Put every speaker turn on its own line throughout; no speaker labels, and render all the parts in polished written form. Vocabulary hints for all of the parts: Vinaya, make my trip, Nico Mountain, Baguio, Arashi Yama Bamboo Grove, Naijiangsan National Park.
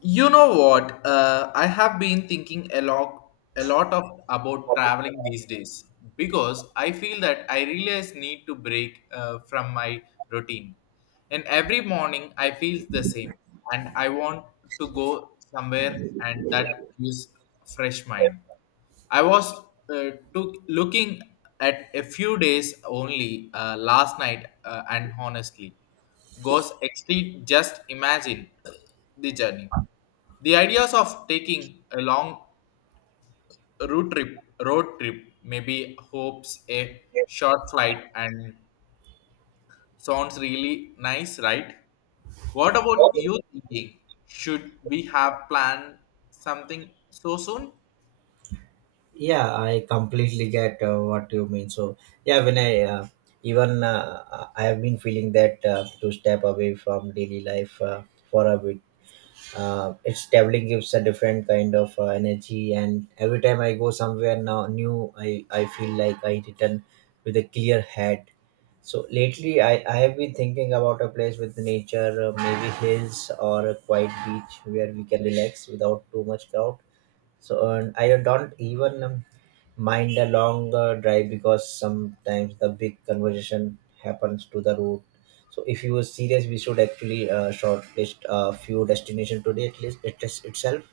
You know what? I have been thinking a lot of about traveling these days because I feel that I really need to break from my routine. And every morning I feel the same, and I want to go somewhere and that gives fresh mind. I was took looking at a few days only last night, and honestly, goes extreme. Just imagine the journey. The ideas of taking a long road trip, maybe hopes a short flight and sounds really nice, right? What about you thinking? Should we have planned something so soon?
Yeah, I completely get what you mean. So yeah when I even I have been feeling that to step away from daily life for a bit. It's Traveling gives a different kind of energy, and every time I go somewhere now new, I feel like I return with a clear head. So lately I have been thinking about a place with nature, maybe hills or a quiet beach where we can relax without too much crowd. And I don't even mind a long drive, because sometimes the big conversation happens to the route. So if you were serious, we should actually shortlist a few destination today, at least it is itself.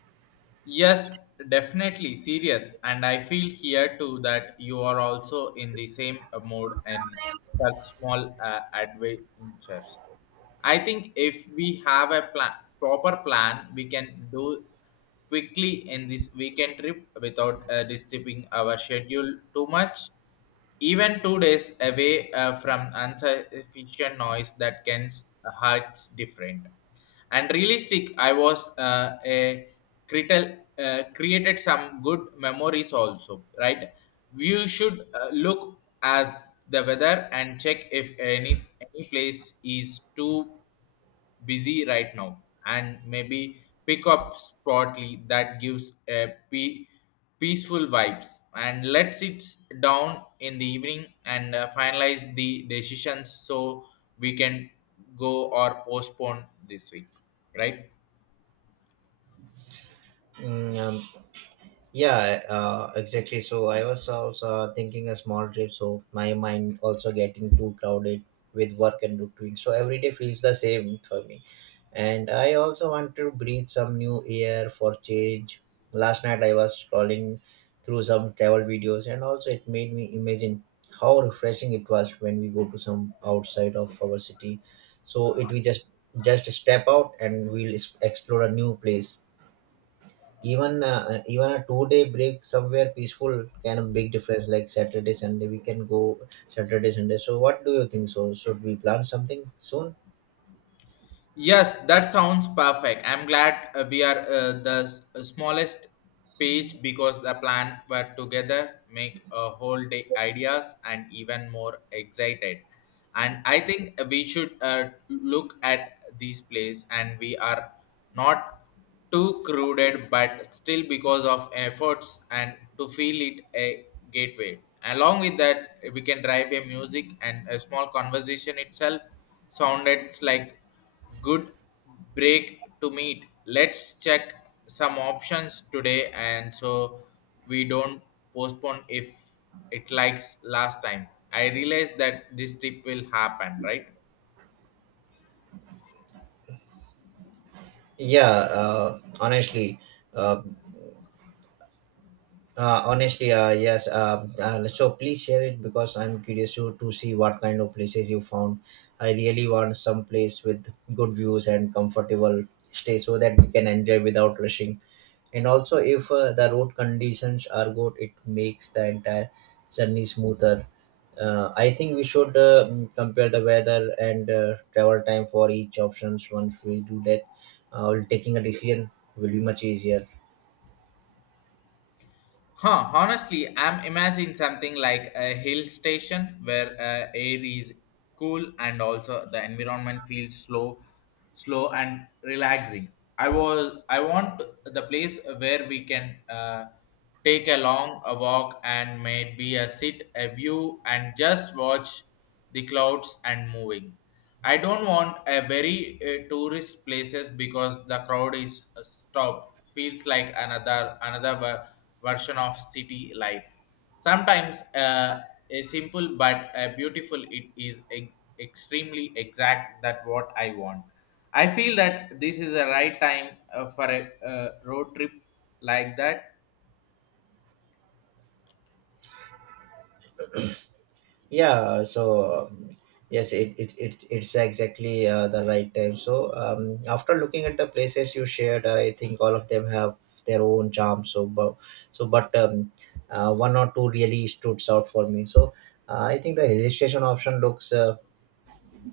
Yes, definitely serious, and I feel here too that you are also in the same mode in such small adventures. I think if we have a plan, proper plan, we can do quickly in this weekend trip without disturbing our schedule too much. Even 2 days away from insufficient noise that can hurts different and realistic I was a critical created some good memories also, right? You should look at the weather and check if any place is too busy right now, and maybe pick up spotly that gives a peaceful vibes, and let sit down in the evening and finalize the decisions so we can go or postpone this week, right?
Mm, um, Yeah, exactly. So I was also thinking a small trip, so my mind also getting too crowded with work and routine. So every day feels the same for me. And I also want to breathe some new air for change. Last night I was scrolling through some travel videos, and also it made me imagine how refreshing it was when we go to some outside of our city. So it we just step out and we'll explore a new place. Even a 2 day break somewhere peaceful can a big difference. Like Saturday, Sunday, we can go Saturday, Sunday. So what do you think? So should we plan something soon?
Yes, that sounds perfect. I'm glad we are smallest page because the plan were together make a whole day ideas and even more excited. And I think we should look at this place and we are not too crowded but still because of efforts and to feel it a gateway. Along with that, we can drive a music and a small conversation itself sounded like good break to meet. Let's check some options today and so we don't postpone if it likes last time. I realize that this trip will happen, right?
Yeah, uh, honestly, yes. So please share it, because I'm curious to see what kind of places you found. I really want some place with good views and comfortable stay so that we can enjoy without rushing. And also if the road conditions are good, it makes the entire journey smoother. I think we should compare the weather and travel time for each options. Once we do that, taking a decision will be much easier.
Huh, honestly, I'm imagining something like a hill station where air is cool and also the environment feels slow, slow and relaxing. I want the place where we can take a long a walk and maybe a sit a view and just watch the clouds and moving. I don't want a very tourist places because the crowd is stopped. Feels like another version of city life. Sometimes a simple but a beautiful it is extremely exact that what I want. I feel that this is the right time for a road trip like that.
yeah so um, yes, it it's exactly the right time. After looking at the places you shared, I think all of them have their own charm. But one or two really stood out for me. I think the illustration option looks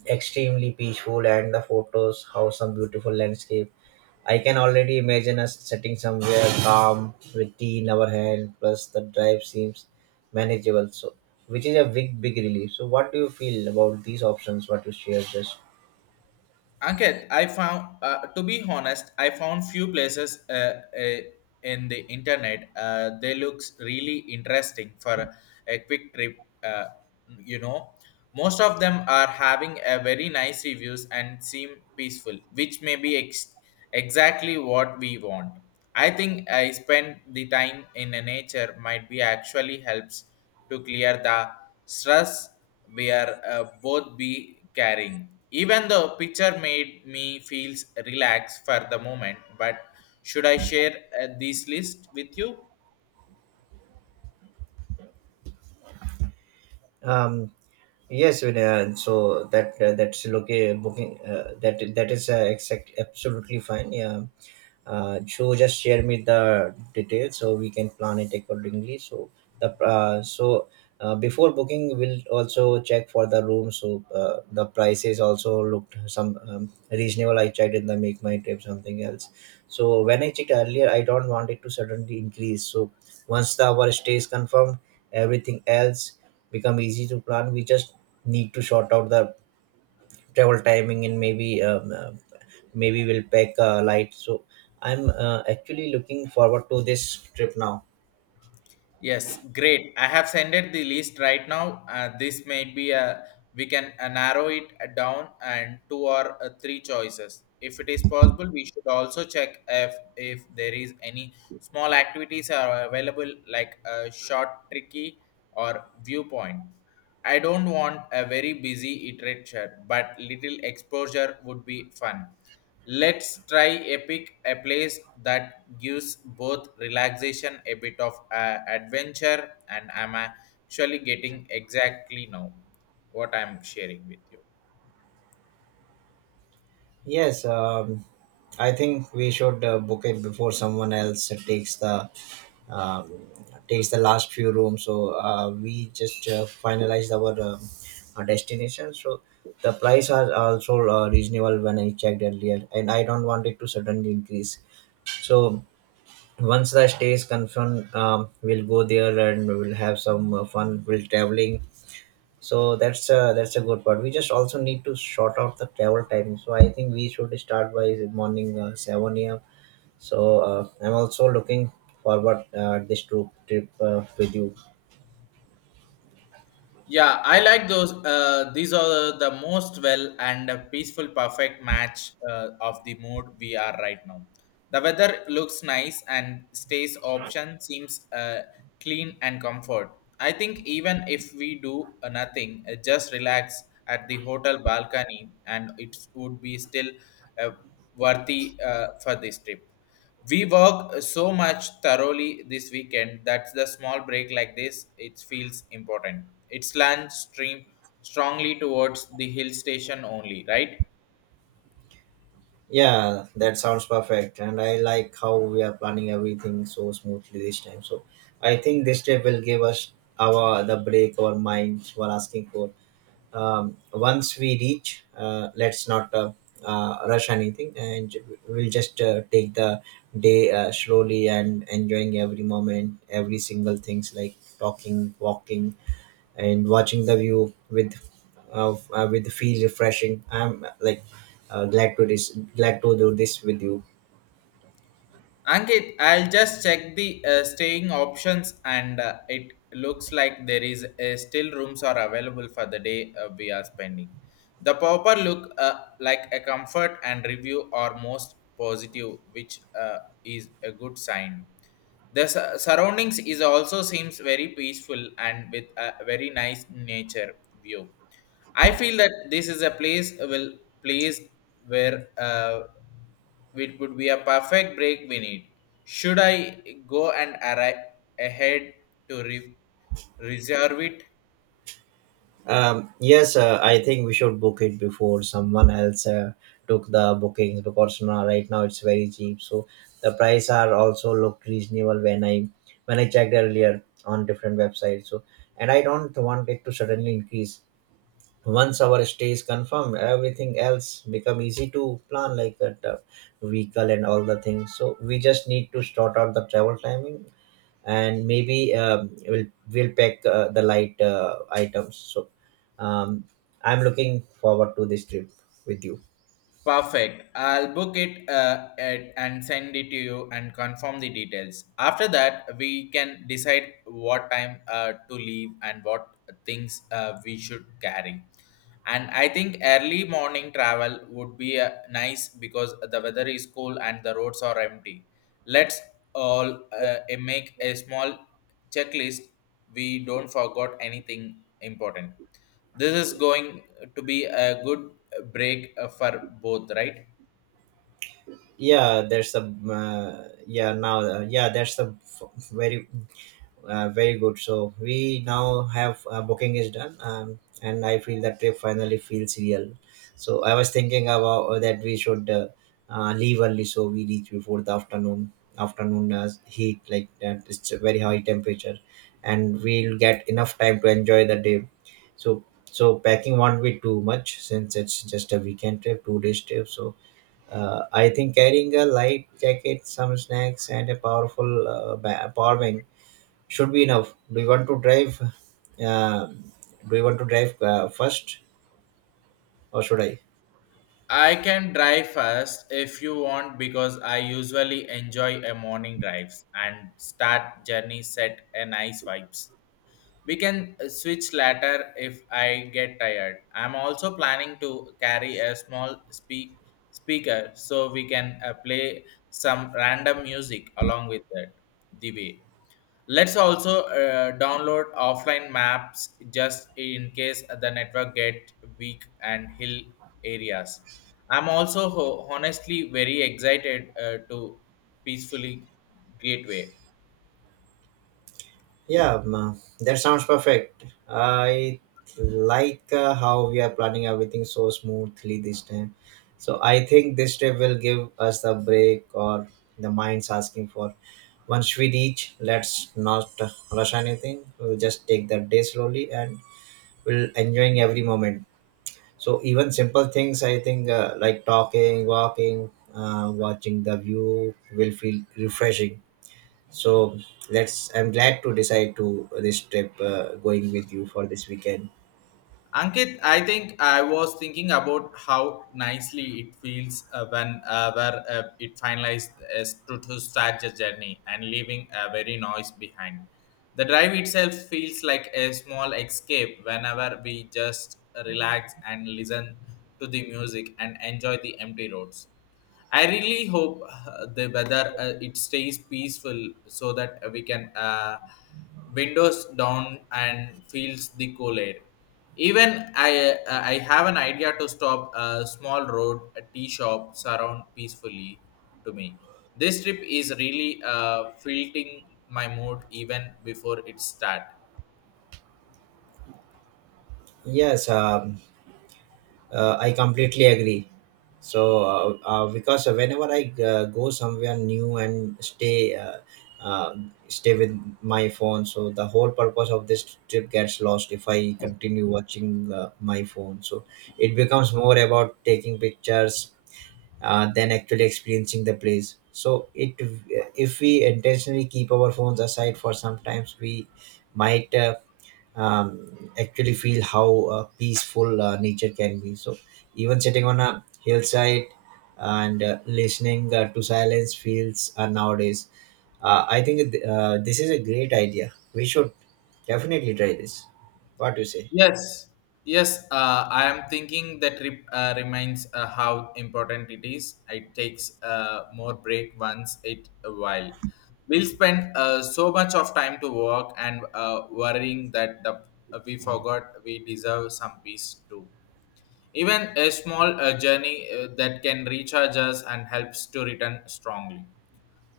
extremely peaceful, and the photos how some beautiful landscape. I can already imagine us sitting somewhere calm with tea in our hand, plus the drive seems manageable, so which is a big relief. So what do you feel about these options, what you share just?
Ankit, I found, to be honest, I found few places uh, in the internet. They looks really interesting for a quick trip. You know, most of them are having a very nice reviews and seem peaceful, which may be exactly what we want. I think I spend the time in the nature might be actually helps to clear the stress we are both be carrying. Even though picture made me feels relaxed for the moment, but should I share this list with you?
um yes, Vinaya, so that that's okay booking, that is exact absolutely fine, yeah. So just share me the details so we can plan it accordingly. So the so Before booking we'll also check for the room. The prices also looked some reasonable. I checked in the make my trip something else. So when I checked earlier, I don't want it to suddenly increase. So once the our stay is confirmed, everything else become easy to plan. We just need to sort out the travel timing, and maybe we'll pack light. So I'm actually looking forward to this trip now.
Yes, great. I have sent it the list right now. This may be a we can narrow it down and two or three choices. If it is possible, we should also check if there is any small activities are available like a short tricky or viewpoint. I don't want a very busy literature, but little exposure would be fun. Let's try Epic, a place that gives both relaxation, a bit of adventure, and I'm actually getting exactly now what I'm sharing with you.
yes um, I think we should book it before someone else takes um, the last few rooms. We just finalized our destination. So the price are also reasonable when I checked earlier, and I don't want it to suddenly increase. So once the stay is confirmed, we'll go there and we'll have some fun, we'll traveling. So that's a good part. We just also need to sort out the travel timing, so I think we should start by morning 7 a.m. So I'm also looking forward this trip with you.
Yeah, I like those. These are the most well and peaceful, perfect match of the mood we are right now. The weather looks nice and stays option seems clean and comfort. I think even if we do nothing, just relax at the hotel balcony and it would be still uh, worthy for this trip. We work so much thoroughly this weekend that the small break like this it feels important. It's land stream strongly towards the hill station only, right?
Yeah, that sounds perfect, and I like how we are planning everything so smoothly this time. So I think this trip will give us our the break our minds were asking for. Once we reach, let's not rush anything, and we'll just take the day slowly and enjoying every moment, every single things, like talking, walking and watching the view with feel refreshing. I'm glad to this, glad to do this with you.
Ankit, I'll just check the staying options and it looks like there is still rooms are available for the day we are spending. The proper look like a comfort and review are most positive, which is a good sign. The surroundings is also seems very peaceful and with a very nice nature view. I feel that this is a place where it would be a perfect break we need. Should I go and arrive ahead to reserve it?
Yes, I think we should book it before someone else took the bookings, because now, right now it's very cheap. So the price are also looked reasonable when I checked earlier on different websites. So and I don't want it to suddenly increase. Once our stay is confirmed, everything else become easy to plan, like a vehicle and all the things. So we just need to sort out the travel timing, and maybe we'll pack the light items. So um, I'm looking forward to this trip with you.
Perfect. I'll book it, and send it to you and confirm the details. After that, we can decide what time to leave and what things we should carry. And I think early morning travel would be nice because the weather is cool and the roads are empty. Let's all make a small checklist. We don't forget anything important. This is going to be a good break for both, right?
Yeah, there's some. Yeah, now yeah, there's some f- very very good. So we now have booking is done, and I feel that trip finally feels real. So I was thinking about that we should leave early so we reach before the afternoon heat like that. It's a very high temperature, and we'll get enough time to enjoy the day. So packing won't be too much since it's just a weekend trip, 2 days trip. So I think carrying a light jacket, some snacks, and a powerful power bank should be enough. Do you want to drive? Um, do you want to drive first, or should I?
I can drive first if you want because I usually enjoy a morning drives and start journey set a nice vibes. We can switch later if I get tired. I'm also planning to carry a small speaker so we can play some random music along with that the way. Let's also download offline maps just in case the network get weak and hill areas. I'm also honestly very excited to peacefully gateway.
Yeah, that sounds perfect. I like how we are planning everything so smoothly this time. So I think this trip will give us the break or the minds asking for. Once we reach, let's not rush anything. We'll just take the day slowly, and we'll enjoying every moment. So even simple things, I think, like talking, walking, watching the view will feel refreshing. So let's. I'm glad to decide to this trip, going with you for this weekend.
Ankit, I think I was thinking about how nicely it feels when where it finalized as to start the journey and leaving a very noise behind. The drive itself feels like a small escape whenever we just relax and listen to the music and enjoy the empty roads. I really hope the weather it stays peaceful so that we can windows down and feels the cool air. Even I have an idea to stop a small road a tea shop surround peacefully to me. This trip is really filtering my mood even before it start.
Yes. I completely agree. So, because whenever I go somewhere new and uh, stay with my phone, so the whole purpose of this trip gets lost if I continue watching my phone. So, it becomes more about taking pictures than actually experiencing the place. So it if we intentionally keep our phones aside for some times, we might actually feel how peaceful nature can be. So even sitting on a hillside and listening to silence feels nowadays. I think this is a great idea, we should definitely try this. What do you say?
Yes, yes. I am thinking that reminds how important it is. It takes more break once it a while. We'll spend so much of time to work and worrying that the we forgot we deserve some peace too. Even a small journey that can recharge us and helps to return strongly.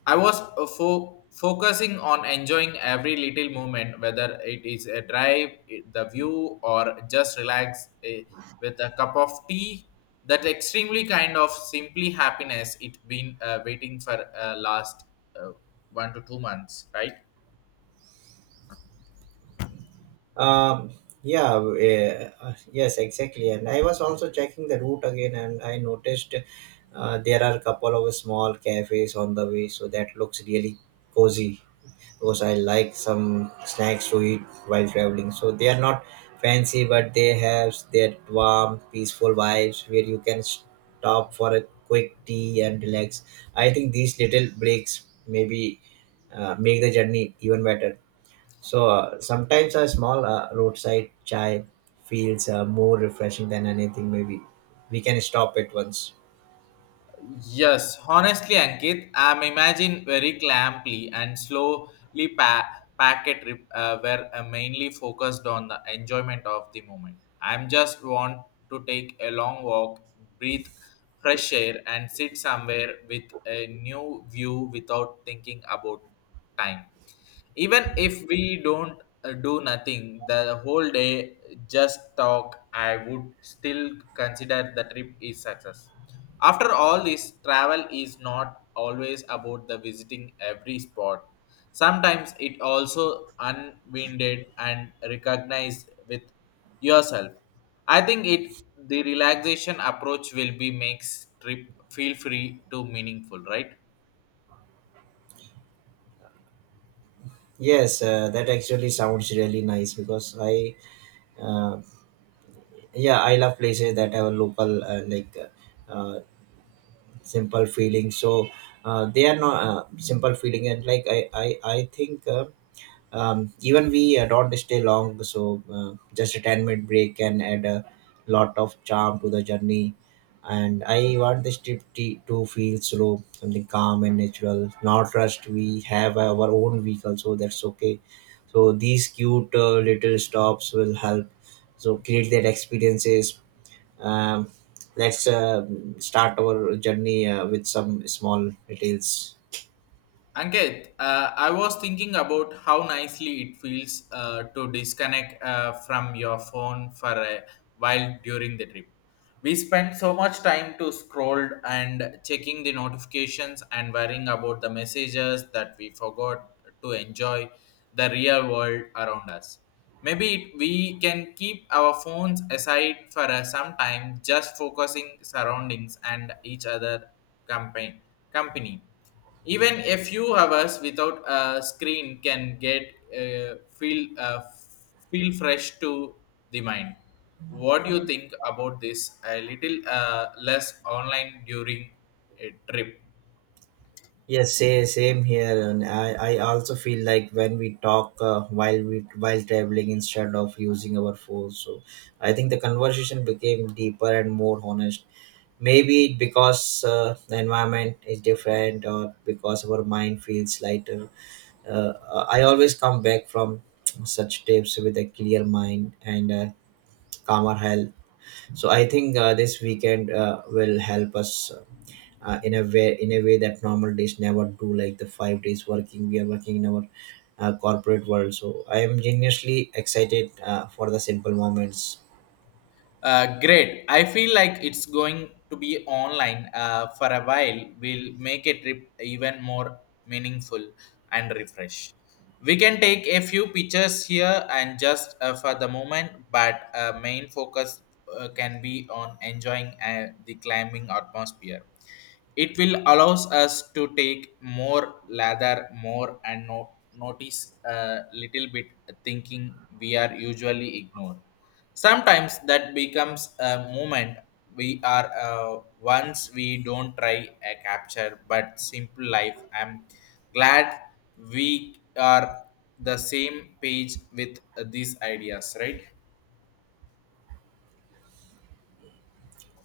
I was focusing on enjoying every little moment, whether it is a drive, the view, or just relax with a cup of tea. That extremely kind of simply happiness it been waiting for last uh, 1 to 2 months, right?
Um, yeah, yes, exactly. And I was also checking the route again, and I noticed there are a couple of small cafes on the way, so that looks really cozy, because I like some snacks to eat while traveling. So they are not fancy, but they have their warm, peaceful vibes where you can stop for a quick tea and relax. I think these little breaks maybe make the journey even better. So sometimes a small roadside chai feels more refreshing than anything. Maybe we can stop at once.
Yes, honestly, Ankit, I'm imagine very clamply and slowly packet rip, were mainly focused on the enjoyment of the moment. I'm just want to take a long walk, breathe fresh air, and sit somewhere with a new view without thinking about time, even if we don't do nothing the whole day just talk. I would still consider the trip is success. After all, this travel is not always about the visiting every spot. Sometimes it also unwinded and recognized with yourself. I think it The relaxation approach will be makes trip feel free to meaningful, right?
Yes, that actually sounds really nice, because uh, yeah, I love places that have local simple feeling. So they are not simple feeling, and like I think. Even we don't stay long, so just a 10-minute break can add a lot of charm to the journey. And I want this trip to feel slow, something calm and natural, not rushed. We have our own vehicle, so that's okay. So these cute little stops will help so create that experiences. um, let's start our journey with some small details.
Ankit, I was thinking about how nicely it feels to disconnect from your phone for a while during the trip. We spent so much time to scroll and checking the notifications and worrying about the messages that we forgot to enjoy the real world around us. Maybe it, we can keep our phones aside for some time, just focusing surroundings and each other company. company. Even a few hours without a screen can get uh, feel uh, feel fresh to the mind. What do you think about this, a little less online during a trip?
Yes, say, same here, and I also feel like when we talk while traveling instead of using our phones, so I think the conversation became deeper and more honest. Maybe because the environment is different, or because our mind feels lighter. I always come back from such trips with a clear mind and calmer health. So I think this weekend will help us in a way that normal days never do, like the 5 days working we are working in our corporate world. So I am genuinely excited for the simple moments.
Great. I feel like it's going to be online for a while. We'll make a trip even more meaningful and refresh. We can take a few pictures here and just for the moment, but main focus can be on enjoying the climbing atmosphere. It will allows us to take more lather more and no, notice a little bit thinking we are usually ignored. Sometimes that becomes a moment we are once we don't try a capture but simple life. I'm glad we are the same page with these ideas, right?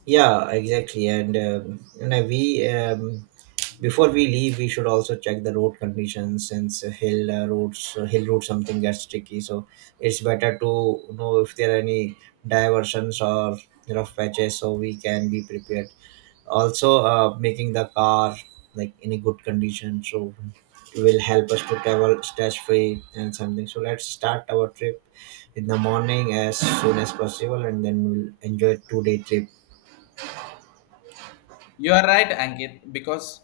Yeah, exactly. And you know we before we leave we should also check the road conditions, since hill road something gets tricky. So it's better to know if there are any diversions or rough patches, so we can be prepared. Also making the car like in a good condition, so will help us to travel stress free and something. So let's start our trip in the morning as soon as possible, and then we'll enjoy 2 day trip.
You are right, Ankit, because